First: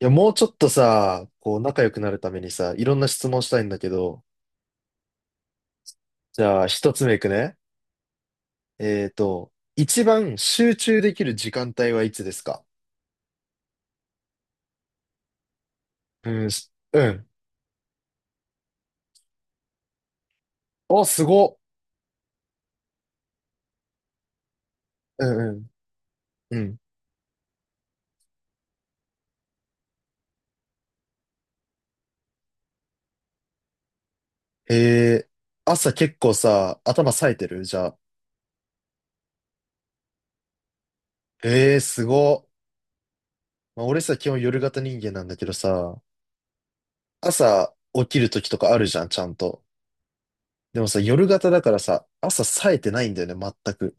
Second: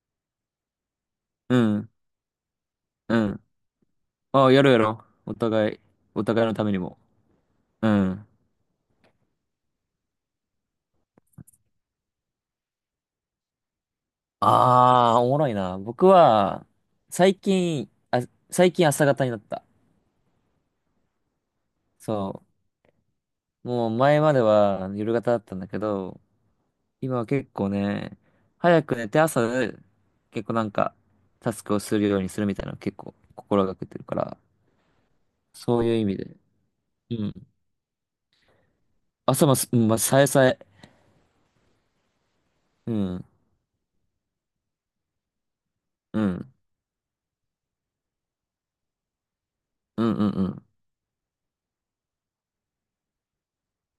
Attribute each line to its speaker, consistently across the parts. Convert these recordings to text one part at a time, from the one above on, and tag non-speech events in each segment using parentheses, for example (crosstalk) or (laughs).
Speaker 1: いや、もうちょっとさ、こ
Speaker 2: う
Speaker 1: う、仲良
Speaker 2: ん、
Speaker 1: くなるためにさ、いろんな
Speaker 2: う
Speaker 1: 質
Speaker 2: ん。
Speaker 1: 問したいんだけど、
Speaker 2: ああ、やろうやろう。お互い、お
Speaker 1: じ
Speaker 2: 互いの
Speaker 1: ゃ
Speaker 2: た
Speaker 1: あ、
Speaker 2: めに
Speaker 1: 一
Speaker 2: も。
Speaker 1: つ目いくね。
Speaker 2: うん。
Speaker 1: 一番集中できる時間帯はいつですか？
Speaker 2: ああ、おもろいな。僕
Speaker 1: うん、
Speaker 2: は、
Speaker 1: うん。
Speaker 2: 最近、最近朝方になった。
Speaker 1: お、すごっ。
Speaker 2: そう。もう前までは夜
Speaker 1: う
Speaker 2: 型だったんだ
Speaker 1: ん
Speaker 2: けど、
Speaker 1: うん。
Speaker 2: 今は結構ね、早く寝て朝、結構なんか、タスクをするようにするみたいなの結構心がけてるから、
Speaker 1: へえー、
Speaker 2: そう
Speaker 1: 朝
Speaker 2: いう意
Speaker 1: 結
Speaker 2: 味
Speaker 1: 構
Speaker 2: で。
Speaker 1: さ、頭
Speaker 2: う
Speaker 1: 冴えて
Speaker 2: ん。
Speaker 1: るじゃあ。
Speaker 2: 朝もす、うん、まあ、さえさえ。
Speaker 1: へえー、すごっ。
Speaker 2: うん。
Speaker 1: まあ、俺さ、基本夜型人間なんだけどさ、
Speaker 2: うん。
Speaker 1: 朝起きる時とかあるじゃん、ちゃんと。
Speaker 2: うんうんうん。
Speaker 1: でもさ、夜型だからさ、朝冴えてないんだよね、全く。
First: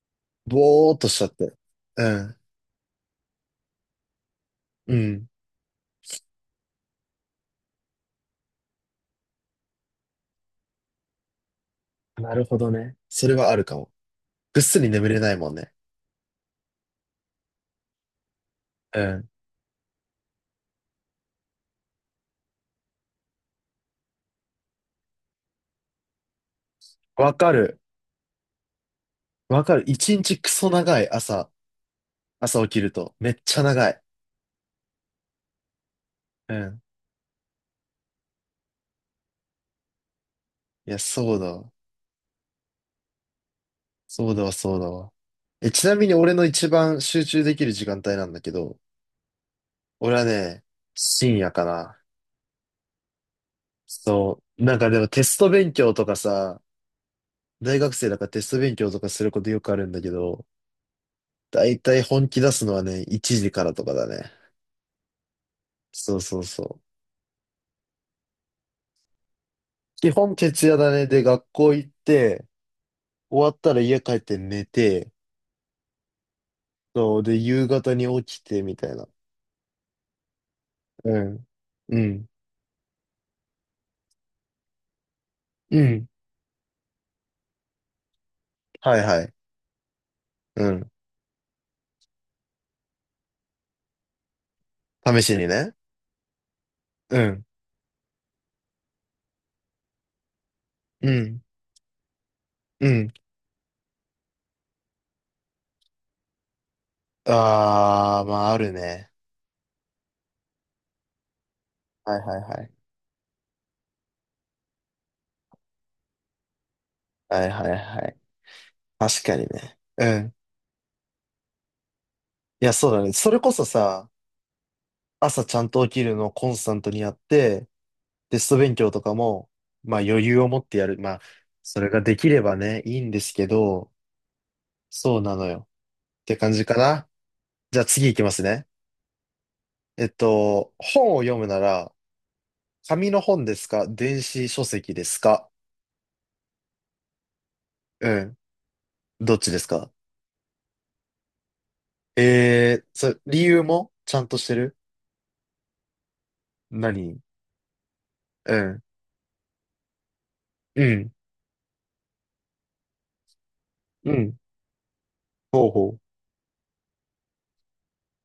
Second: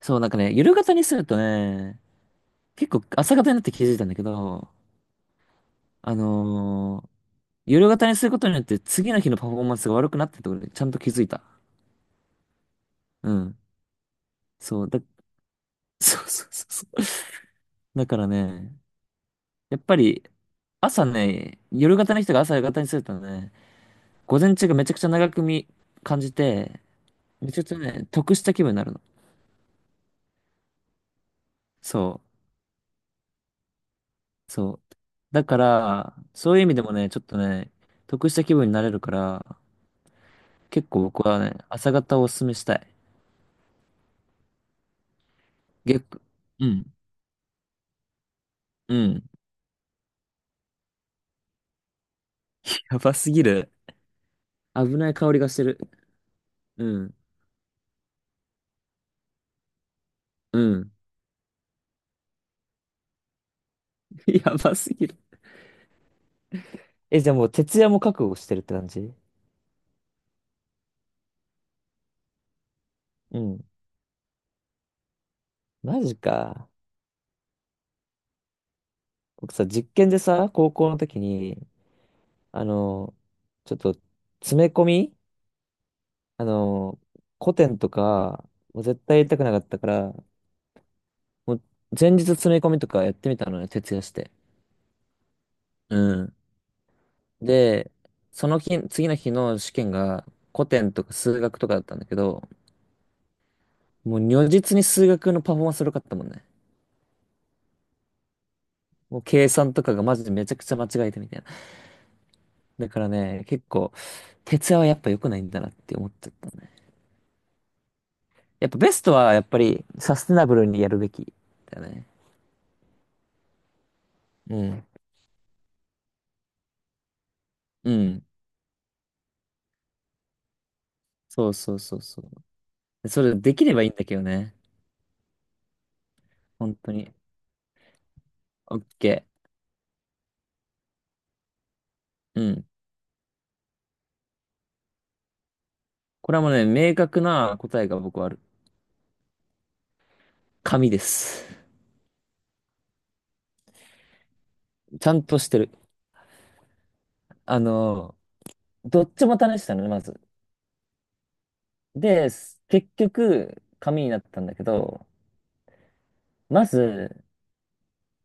Speaker 2: そう、なんかね、夜
Speaker 1: ぼ
Speaker 2: 型
Speaker 1: ーっ
Speaker 2: に
Speaker 1: と
Speaker 2: す
Speaker 1: しち
Speaker 2: る
Speaker 1: ゃっ
Speaker 2: と
Speaker 1: て。
Speaker 2: ね、
Speaker 1: うん、
Speaker 2: 結構朝方になって気づいたんだけど、
Speaker 1: うん。
Speaker 2: あのー夜型にすることによって次の日のパフォーマンスが悪くなってるところでちゃんと気づいた。
Speaker 1: なるほどね。そ
Speaker 2: う
Speaker 1: れはあ
Speaker 2: ん。
Speaker 1: るかも。ぐっす
Speaker 2: そう、
Speaker 1: り
Speaker 2: だ、
Speaker 1: 眠れないもんね。
Speaker 2: (laughs) そうそうそうそう。だからね、
Speaker 1: うん。
Speaker 2: やっぱり朝ね、夜型の人が朝型にするとね、午前中がめちゃくちゃ長く見、感じて、
Speaker 1: わか
Speaker 2: めちゃくちゃ
Speaker 1: る。
Speaker 2: ね、得した気分になるの。
Speaker 1: わかる。一日クソ長い朝、
Speaker 2: そ
Speaker 1: 朝起きると。めっちゃ長い。
Speaker 2: う、そう。だから、そ
Speaker 1: う
Speaker 2: ういう意味
Speaker 1: ん。
Speaker 2: でもね、ちょっとね、得した気分になれるから、結
Speaker 1: いや、
Speaker 2: 構僕
Speaker 1: そう
Speaker 2: は
Speaker 1: だ
Speaker 2: ね、
Speaker 1: わ。
Speaker 2: 朝方をおすすめしたい。
Speaker 1: そうだわ、そうだわ。え、ちなみに
Speaker 2: 逆、
Speaker 1: 俺の
Speaker 2: う
Speaker 1: 一
Speaker 2: ん。
Speaker 1: 番集中できる時間帯なんだけど、
Speaker 2: うん。
Speaker 1: 俺はね、深夜かな。
Speaker 2: やばすぎる。
Speaker 1: そう。なんか
Speaker 2: 危
Speaker 1: でも
Speaker 2: ない
Speaker 1: テ
Speaker 2: 香
Speaker 1: ス
Speaker 2: りが
Speaker 1: ト
Speaker 2: して
Speaker 1: 勉
Speaker 2: る。
Speaker 1: 強とかさ、
Speaker 2: うん。
Speaker 1: 大学生だからテスト勉強とかすることよくあるんだけど、
Speaker 2: うん。
Speaker 1: だいたい本気出すのはね、1時からとかだ
Speaker 2: (laughs)
Speaker 1: ね。
Speaker 2: やばすぎる。
Speaker 1: そう。
Speaker 2: え、じゃあもう徹夜も覚悟してるって感じ？
Speaker 1: 基本徹夜だね。で、学校行って、
Speaker 2: う
Speaker 1: 終わっ
Speaker 2: ん。
Speaker 1: たら家帰って寝て、
Speaker 2: マジか。
Speaker 1: そう、で、夕方に起きて、みたいな。
Speaker 2: 僕さ、実験でさ、高校の
Speaker 1: う
Speaker 2: 時
Speaker 1: ん。
Speaker 2: に、
Speaker 1: うん。
Speaker 2: あの、ちょっと、詰め込み、
Speaker 1: うん。
Speaker 2: あの、古典とか、もう
Speaker 1: はい
Speaker 2: 絶対
Speaker 1: は
Speaker 2: やり
Speaker 1: い。
Speaker 2: たくなかったから、
Speaker 1: うん。
Speaker 2: もう前日詰め込みとかやってみたのよ、徹夜して。
Speaker 1: 試しにね。
Speaker 2: うん。
Speaker 1: うん。
Speaker 2: で、その日、次の日の試験が古典と
Speaker 1: う
Speaker 2: か
Speaker 1: ん。
Speaker 2: 数学とかだったんだけど、
Speaker 1: うん。
Speaker 2: もう如実に数学のパフォーマンス良かったもんね。
Speaker 1: あー、まあ、あるね。
Speaker 2: もう計算とかがマジでめちゃくちゃ間違えてみたいな。
Speaker 1: はいはいはい。
Speaker 2: だからね、結構、徹夜はやっぱ良くないんだなって思っちゃったね。
Speaker 1: はいはいはい。
Speaker 2: やっぱベスト
Speaker 1: 確
Speaker 2: は
Speaker 1: か
Speaker 2: やっ
Speaker 1: に
Speaker 2: ぱ
Speaker 1: ね。
Speaker 2: り
Speaker 1: う
Speaker 2: サステ
Speaker 1: ん。
Speaker 2: ナブルにやるべきだよね。
Speaker 1: いや、そうだね。それこそさ、
Speaker 2: うん。
Speaker 1: 朝ちゃんと起きるのをコンスタントにやって、
Speaker 2: うん。
Speaker 1: テスト勉強とかも、まあ余裕を持ってやる。まあ、
Speaker 2: そうそう
Speaker 1: それ
Speaker 2: そ
Speaker 1: が
Speaker 2: う
Speaker 1: で
Speaker 2: そ
Speaker 1: きれ
Speaker 2: う。
Speaker 1: ばね、いい
Speaker 2: で
Speaker 1: んで
Speaker 2: そ
Speaker 1: す
Speaker 2: れ
Speaker 1: け
Speaker 2: できればいい
Speaker 1: ど、
Speaker 2: んだけどね。
Speaker 1: そうなのよ。って感じ
Speaker 2: 本
Speaker 1: か
Speaker 2: 当
Speaker 1: な。
Speaker 2: に。
Speaker 1: じゃあ次行きますね。
Speaker 2: オッケ
Speaker 1: 本を読むなら、
Speaker 2: ー。うん。
Speaker 1: 紙の本ですか？電子書籍ですか？
Speaker 2: これはもうね、明確な答えが僕
Speaker 1: う
Speaker 2: はあ
Speaker 1: ん。
Speaker 2: る。
Speaker 1: どっちですか？
Speaker 2: 紙です。
Speaker 1: えー、それ、理由もちゃんとしてる？
Speaker 2: ちゃんとしてる。
Speaker 1: 何？
Speaker 2: あの、
Speaker 1: うん。
Speaker 2: どっちも試したのね、まず。
Speaker 1: うん。
Speaker 2: で、す結局、紙に
Speaker 1: う
Speaker 2: なっ
Speaker 1: ん。
Speaker 2: たんだけど、
Speaker 1: ほうほ
Speaker 2: まず、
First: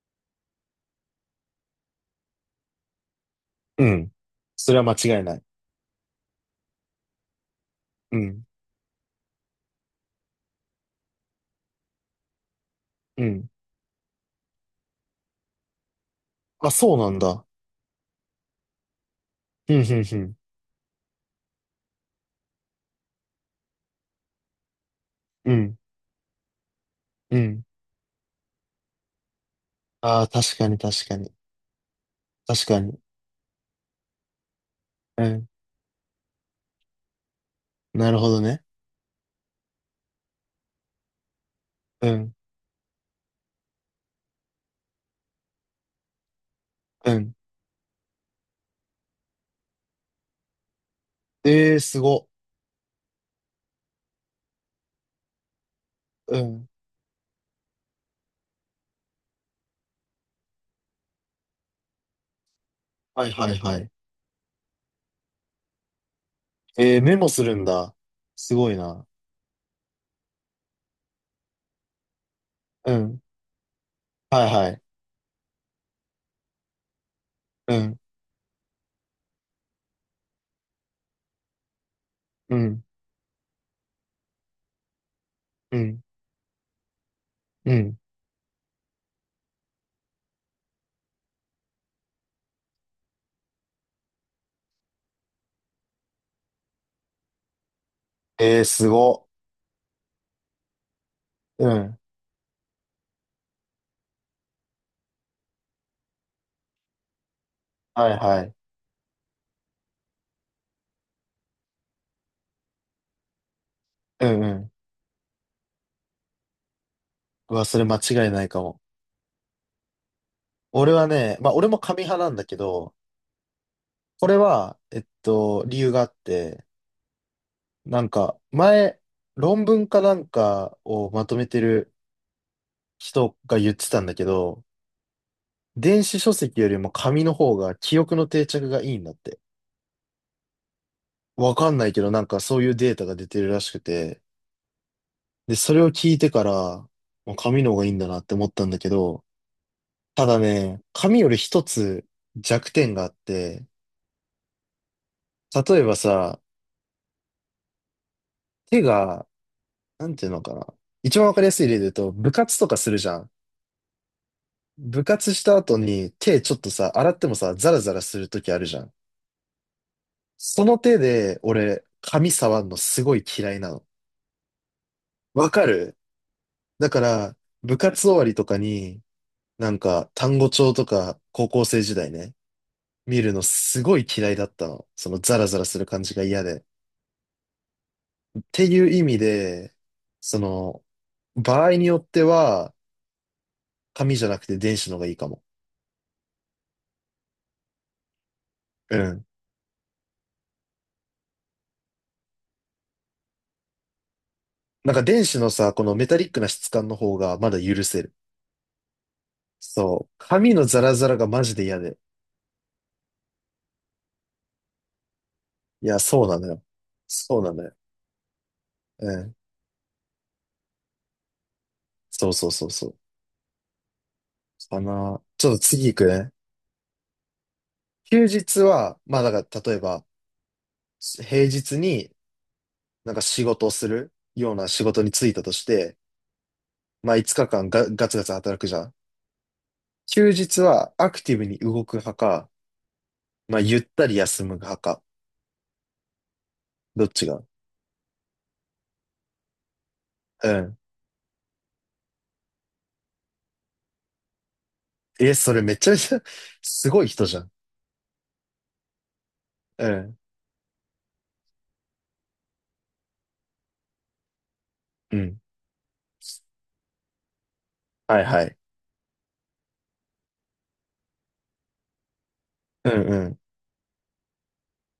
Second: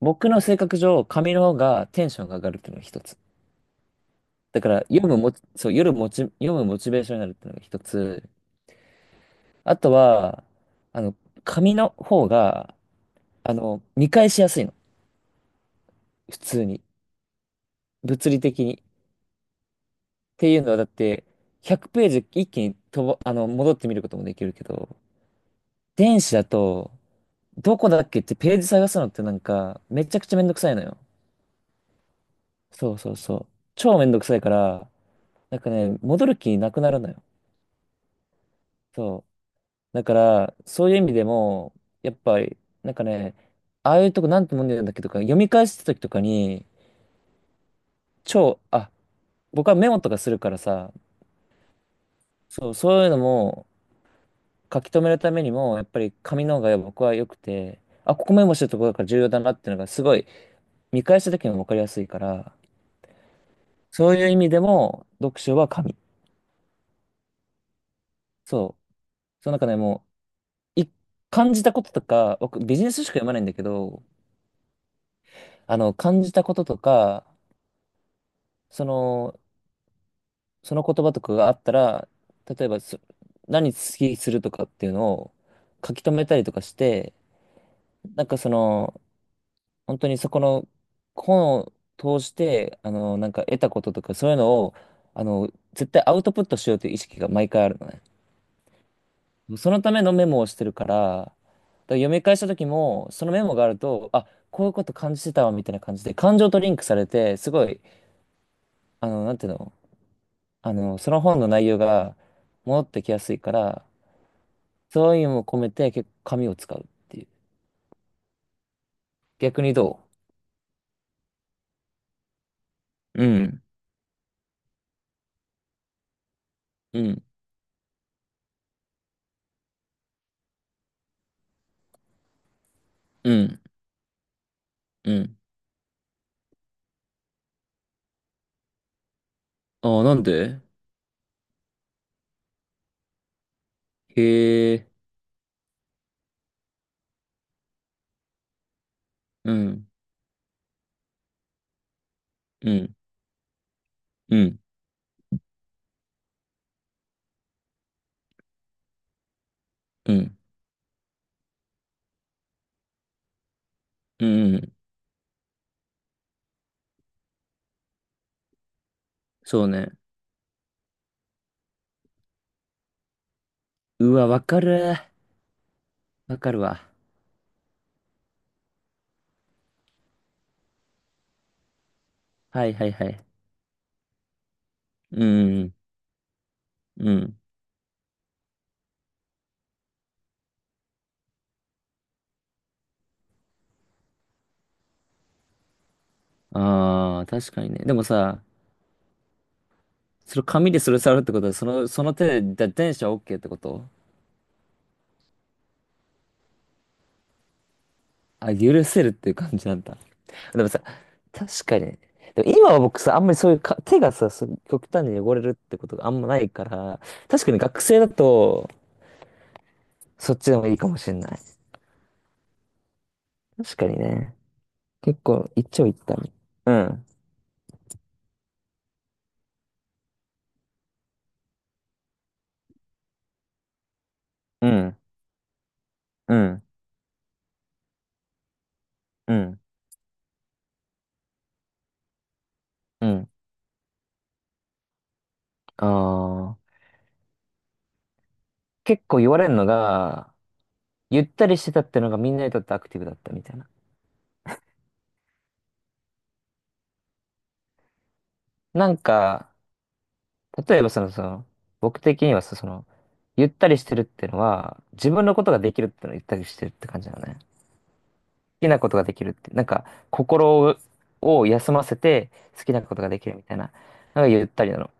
Speaker 2: 僕の性格上、紙の方がテンションが上がるっていうのが一つ。
Speaker 1: う。うん。
Speaker 2: だか
Speaker 1: それ
Speaker 2: ら、
Speaker 1: は間
Speaker 2: 読む
Speaker 1: 違い
Speaker 2: も、
Speaker 1: ない。
Speaker 2: そう、夜もち、読むモチベーションになるっていうのが一
Speaker 1: う
Speaker 2: つ。
Speaker 1: ん。
Speaker 2: あとは、あの、紙の方が、
Speaker 1: うん。
Speaker 2: 見返しやすいの。普通
Speaker 1: あ、
Speaker 2: に。
Speaker 1: そうなんだ。
Speaker 2: 物理的に。っ
Speaker 1: うん、うん、
Speaker 2: ていうのは、だって、100ページ一気にとば、戻ってみることもできるけど、
Speaker 1: うん。うん。
Speaker 2: 電子だと、
Speaker 1: うん。
Speaker 2: どこだっけってページ探すのってなんか、めちゃ
Speaker 1: あ
Speaker 2: く
Speaker 1: あ、
Speaker 2: ちゃめんど
Speaker 1: 確
Speaker 2: く
Speaker 1: か
Speaker 2: さい
Speaker 1: に、
Speaker 2: のよ。
Speaker 1: 確かに。確か
Speaker 2: そう
Speaker 1: に。
Speaker 2: そうそう。超めんどくさいから、
Speaker 1: うん。
Speaker 2: なんかね、戻る気なくなるのよ。
Speaker 1: なるほどね。
Speaker 2: そう。だから、そういう意味でも、
Speaker 1: う
Speaker 2: やっ
Speaker 1: ん。
Speaker 2: ぱり、なんかね、ああいうとこなんてもんでるんだっけとか、読み返すときとかに、
Speaker 1: うん。
Speaker 2: 超、あ、僕はメモとかするからさ、
Speaker 1: えー、すご。
Speaker 2: そう、そういうのも書き留めるためにも、やっぱり
Speaker 1: う
Speaker 2: 紙の方
Speaker 1: ん。
Speaker 2: が僕は良くて、あ、ここメモしてるところから重要だなっていうのがすごい見返した時にも分かりやすいから、
Speaker 1: はいはいはい。
Speaker 2: そういう意味でも読書は紙。
Speaker 1: えー、メモするんだ。すごい
Speaker 2: そう。
Speaker 1: な。
Speaker 2: その中でもうい感じたこととか、僕ビジ
Speaker 1: う
Speaker 2: ネス書しか
Speaker 1: ん。
Speaker 2: 読まないんだけど、
Speaker 1: はいはい。
Speaker 2: 感じたこととか、
Speaker 1: うん。
Speaker 2: その、その言葉とかがあったら、
Speaker 1: う
Speaker 2: 例えば
Speaker 1: ん。
Speaker 2: そ、何好きするとかっていうのを
Speaker 1: う
Speaker 2: 書
Speaker 1: ん。
Speaker 2: き留めたりとかして、
Speaker 1: うん。
Speaker 2: なんかその、本当にそこの本を通して、なんか得たこととか、そういうのを、絶対アウトプットしようという意識が毎回あるのね。
Speaker 1: えー、すご。
Speaker 2: そのためのメモをしてるから、だから
Speaker 1: うん。
Speaker 2: 読み返した時も、そのメモがあると、あ、こういうこと感じてたわ、みたいな感じで、感情とリンクされて、すごい、
Speaker 1: はいはい。
Speaker 2: なんていうの、その本の内容が戻ってきやすいから、
Speaker 1: うんうん。
Speaker 2: そういうのも込めて、結構紙を使うっていう。
Speaker 1: うわ、それ間違いないかも。
Speaker 2: 逆にど
Speaker 1: 俺はね、まあ俺も紙派なんだけど、
Speaker 2: う？うん、
Speaker 1: これは、理由があって、
Speaker 2: うん、
Speaker 1: なんか、前、論文かなんかをまとめてる
Speaker 2: う
Speaker 1: 人が
Speaker 2: ん、
Speaker 1: 言ってたんだけど、
Speaker 2: うん。
Speaker 1: 電子書籍よりも紙の方が記憶の定着がいいんだって。
Speaker 2: ああ、なんで？
Speaker 1: わかんないけど、なんかそういうデータが出てるらしくて、
Speaker 2: へえ、
Speaker 1: で、それを聞いてから、もう紙の方がいいんだなって思ったんだけど、
Speaker 2: うん、
Speaker 1: ただね、紙より一つ
Speaker 2: う
Speaker 1: 弱点
Speaker 2: ん、
Speaker 1: があって、
Speaker 2: うん、
Speaker 1: 例えばさ、手が、な
Speaker 2: う
Speaker 1: んていう
Speaker 2: ん、
Speaker 1: のかな。一番わかりやすい例で言うと、部活とかするじゃん。
Speaker 2: うん、うん。
Speaker 1: 部活した後に手ちょっとさ、洗ってもさ、ザラザラするときあるじゃん。
Speaker 2: そうね。
Speaker 1: その手で、俺、紙触んのすごい嫌いなの。
Speaker 2: うわ、わかる。
Speaker 1: わかる？
Speaker 2: わかるわ。
Speaker 1: だから、部活終わりとかに、なんか、単語帳とか、高校生時代ね。
Speaker 2: はいはいは
Speaker 1: 見
Speaker 2: い。
Speaker 1: るのすごい嫌いだったの。そ
Speaker 2: う
Speaker 1: のザラザ
Speaker 2: ん、う
Speaker 1: ラ
Speaker 2: ん。
Speaker 1: する感じが嫌で。
Speaker 2: うん。
Speaker 1: っていう意味で、その、場合によっては、紙じゃなくて電子の方がいいかも。
Speaker 2: ああ、確かにね。でもさ、
Speaker 1: うん。
Speaker 2: それ紙でそれ触るってことは、その、その手でだ電車 OK ってこと？
Speaker 1: なんか電子のさ、このメタリックな質感の方がまだ許せる。
Speaker 2: あ、許せるっていう感じなんだ。
Speaker 1: そう。紙
Speaker 2: で
Speaker 1: の
Speaker 2: も
Speaker 1: ザ
Speaker 2: さ、
Speaker 1: ラザラがマ
Speaker 2: 確
Speaker 1: ジで
Speaker 2: か
Speaker 1: 嫌
Speaker 2: に
Speaker 1: で。
Speaker 2: ね。でも今は僕さ、あんまりそういうか、手がさ、そう極端に汚れるってこ
Speaker 1: い
Speaker 2: と
Speaker 1: や、
Speaker 2: があん
Speaker 1: そう
Speaker 2: まな
Speaker 1: なの
Speaker 2: い
Speaker 1: よ。
Speaker 2: から、
Speaker 1: そう
Speaker 2: 確
Speaker 1: な
Speaker 2: かに
Speaker 1: のよ。
Speaker 2: 学生だと、
Speaker 1: うん。
Speaker 2: そっちでもいいかもしれない。
Speaker 1: そうそうそうそう。
Speaker 2: 確かにね。
Speaker 1: かな。
Speaker 2: 結
Speaker 1: ち
Speaker 2: 構、
Speaker 1: ょっと
Speaker 2: 一長
Speaker 1: 次行
Speaker 2: 一
Speaker 1: く
Speaker 2: 短。
Speaker 1: ね。
Speaker 2: うん、
Speaker 1: 休日は、まあだから、例えば、平日になんか仕事をするような
Speaker 2: う
Speaker 1: 仕
Speaker 2: ん、
Speaker 1: 事に就いたとして、
Speaker 2: うん、
Speaker 1: まあ5日間ガツガツ働くじゃん。
Speaker 2: うん、
Speaker 1: 休日はアクティブに動く派か、
Speaker 2: うん。
Speaker 1: まあゆったり休む派か。
Speaker 2: ああ、
Speaker 1: どっちが？
Speaker 2: 結構言われるのが、
Speaker 1: うん。
Speaker 2: ゆったりしてたってのがみんなにとってアクティブだったみたいな。
Speaker 1: え、それめちゃめちゃ (laughs) すごい人じゃん。
Speaker 2: なんか、
Speaker 1: うん。
Speaker 2: 例えばその、その、僕的にはさ、その、ゆったりしてるっていうのは、自
Speaker 1: う
Speaker 2: 分の
Speaker 1: ん。
Speaker 2: ことができるっていうのはゆったりしてるって感じなのね。好
Speaker 1: はいはい。
Speaker 2: きなことができるって、なんか、心を休ませて好きな
Speaker 1: う
Speaker 2: ことが
Speaker 1: ん
Speaker 2: で
Speaker 1: う
Speaker 2: きる
Speaker 1: ん。
Speaker 2: みたいな、なんかゆったりなの。だか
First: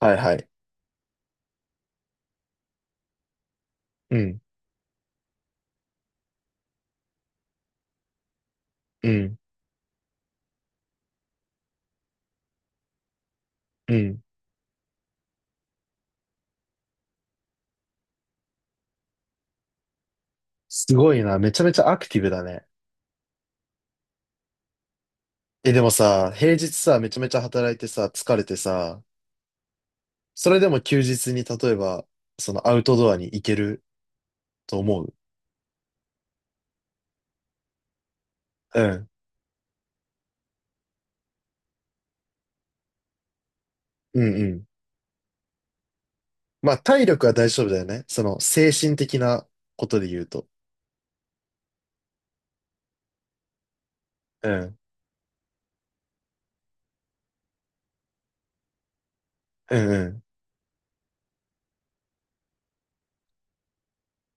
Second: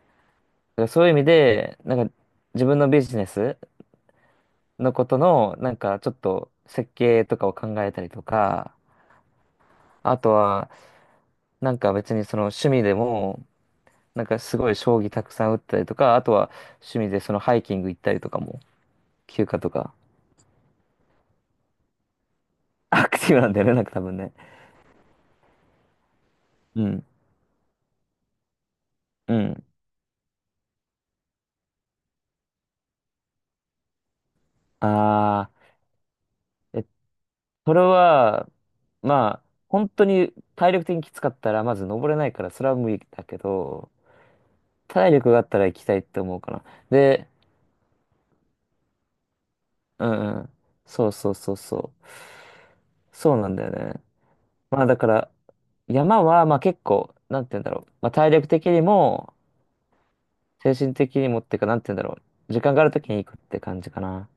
Speaker 1: はいはい。
Speaker 2: らそういう意味で、なんか、自分のビジネス
Speaker 1: うん。
Speaker 2: のことの、なんか、ちょっと設計とかを考えたりとか、
Speaker 1: うん。
Speaker 2: あとは、なんか別にその趣味でも、
Speaker 1: うん。
Speaker 2: なんかすごい将棋たくさん打ったりとか、あとは趣味でそのハイキング行ったりとかも、休暇とか。
Speaker 1: すごいな。めちゃめちゃアクティブだね。
Speaker 2: (laughs) アクティブなんだよね、なんか多分ね。
Speaker 1: え、でもさ、平日
Speaker 2: う
Speaker 1: さ、
Speaker 2: ん。
Speaker 1: めちゃめちゃ働いてさ、疲れてさ、
Speaker 2: うん。
Speaker 1: それでも休日に例えば、そのアウトドアに行けると思う？
Speaker 2: ああ、え、それは、
Speaker 1: うん。
Speaker 2: まあ、本当に体力的にきつかったら、まず登れないから、それは無理だけど、
Speaker 1: うんうん。
Speaker 2: 体力があったら行きたいって思うかな。
Speaker 1: まあ、体力
Speaker 2: で、
Speaker 1: は大丈夫だよね。その、精神的なこと
Speaker 2: う
Speaker 1: で
Speaker 2: ん
Speaker 1: 言う
Speaker 2: う
Speaker 1: と。
Speaker 2: ん。そうそうそうそう。そうなんだよね。
Speaker 1: うん。
Speaker 2: まあだから、山は、まあ結構、なんて言うんだろう。まあ体力的にも、
Speaker 1: うんうん。
Speaker 2: 精神的にもっていうか、なんて言うんだろう。時間がある時に行くって感じかな。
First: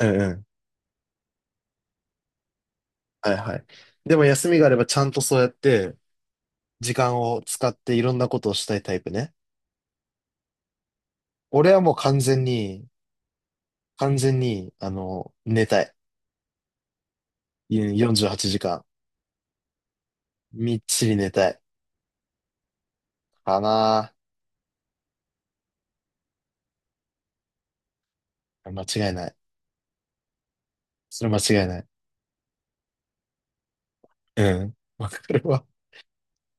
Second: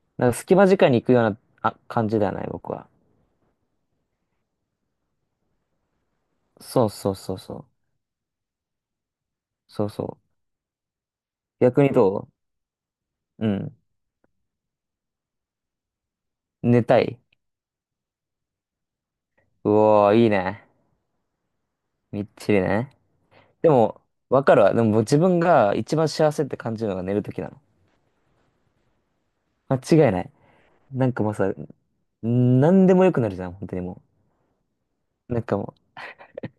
Speaker 1: うんう
Speaker 2: なんか
Speaker 1: ん。
Speaker 2: 隙間時間に行くような、あ、感じではない、僕は。
Speaker 1: はいはい。でも休みがあればちゃんとそうやって、
Speaker 2: そう
Speaker 1: 時
Speaker 2: そう
Speaker 1: 間
Speaker 2: そう
Speaker 1: を
Speaker 2: そう。
Speaker 1: 使っていろんなことをしたいタイプね。
Speaker 2: そうそう。
Speaker 1: 俺は
Speaker 2: 逆に
Speaker 1: もう完
Speaker 2: ど
Speaker 1: 全に、
Speaker 2: う？うん。
Speaker 1: 完全に、あの、寝たい。
Speaker 2: 寝たい。
Speaker 1: うん48時間。
Speaker 2: うおー、いいね。
Speaker 1: みっちり寝たい。
Speaker 2: みっちりね。
Speaker 1: か
Speaker 2: でも、
Speaker 1: な
Speaker 2: わかるわ。でも自分が一番幸せって感じるのが寝るときなの。
Speaker 1: ぁ。間違いない。
Speaker 2: 間違いない。なんか
Speaker 1: それ
Speaker 2: もう
Speaker 1: 間
Speaker 2: さ、
Speaker 1: 違いない。
Speaker 2: なんでもよくなるじゃん、本当にも
Speaker 1: うん。わか
Speaker 2: う。なん
Speaker 1: る
Speaker 2: か
Speaker 1: わ。
Speaker 2: も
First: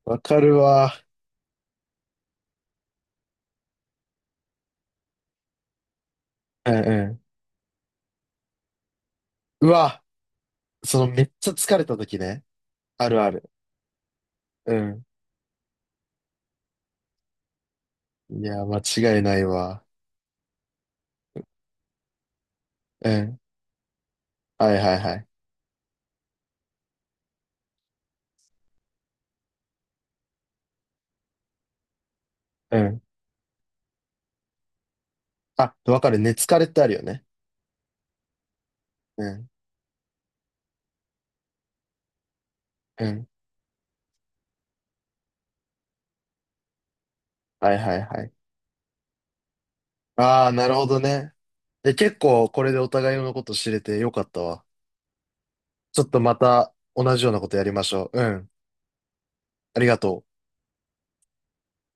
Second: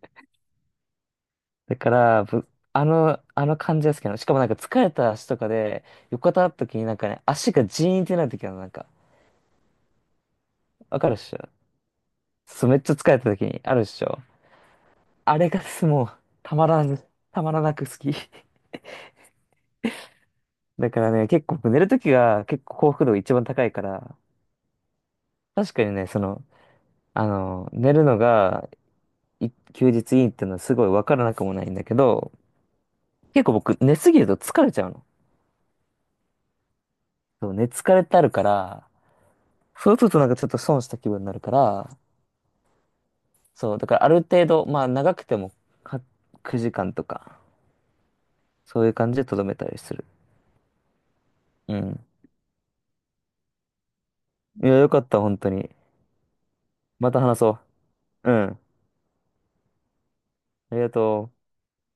Speaker 1: わかるわ。
Speaker 2: う。だから、ぶ、あの感じが好きなの。しかもなんか疲れた足とかで、横たわったと
Speaker 1: うん
Speaker 2: きになんか
Speaker 1: う
Speaker 2: ね、足がジーンってなるときなの、なんか。
Speaker 1: ん。うわ、そ
Speaker 2: わ
Speaker 1: の
Speaker 2: かるっ
Speaker 1: めっ
Speaker 2: しょ？
Speaker 1: ちゃ疲れた時ね。
Speaker 2: そう、めっちゃ
Speaker 1: あ
Speaker 2: 疲れ
Speaker 1: る
Speaker 2: た
Speaker 1: あ
Speaker 2: とき
Speaker 1: る。
Speaker 2: にあるっしょ？
Speaker 1: うん。
Speaker 2: あれがもう、たまらな、たまらなく好き。
Speaker 1: いや、間違いないわ。
Speaker 2: だからね、結構寝るときが結構幸福
Speaker 1: う
Speaker 2: 度が一
Speaker 1: ん。
Speaker 2: 番高いから、
Speaker 1: はいはいはい。
Speaker 2: 確かにね、その、寝るのがい休日いいっていうのはすごいわからなくもないんだけど、
Speaker 1: うん。
Speaker 2: 結構僕寝すぎると疲れちゃうの。
Speaker 1: あ、わかる。寝疲れってあるよね。
Speaker 2: そう、寝疲れってあるから、
Speaker 1: うん。
Speaker 2: そうするとなんかちょっと損した気分になるから、
Speaker 1: うん。
Speaker 2: そう、だからある程度、まあ長くてもは9時間とか、
Speaker 1: はいはいはい。
Speaker 2: そういう感じでとどめたりする。
Speaker 1: ああ、なるほどね。
Speaker 2: う
Speaker 1: で、
Speaker 2: ん。
Speaker 1: 結構これでお互いのこと知れてよかったわ。
Speaker 2: いや、よかった、本当に。
Speaker 1: ちょっとまた
Speaker 2: ま
Speaker 1: 同
Speaker 2: た
Speaker 1: じよう
Speaker 2: 話
Speaker 1: なこと
Speaker 2: そ
Speaker 1: やりましょう。う
Speaker 2: う。う
Speaker 1: ん。
Speaker 2: ん。
Speaker 1: ありがとう。
Speaker 2: ありがとう。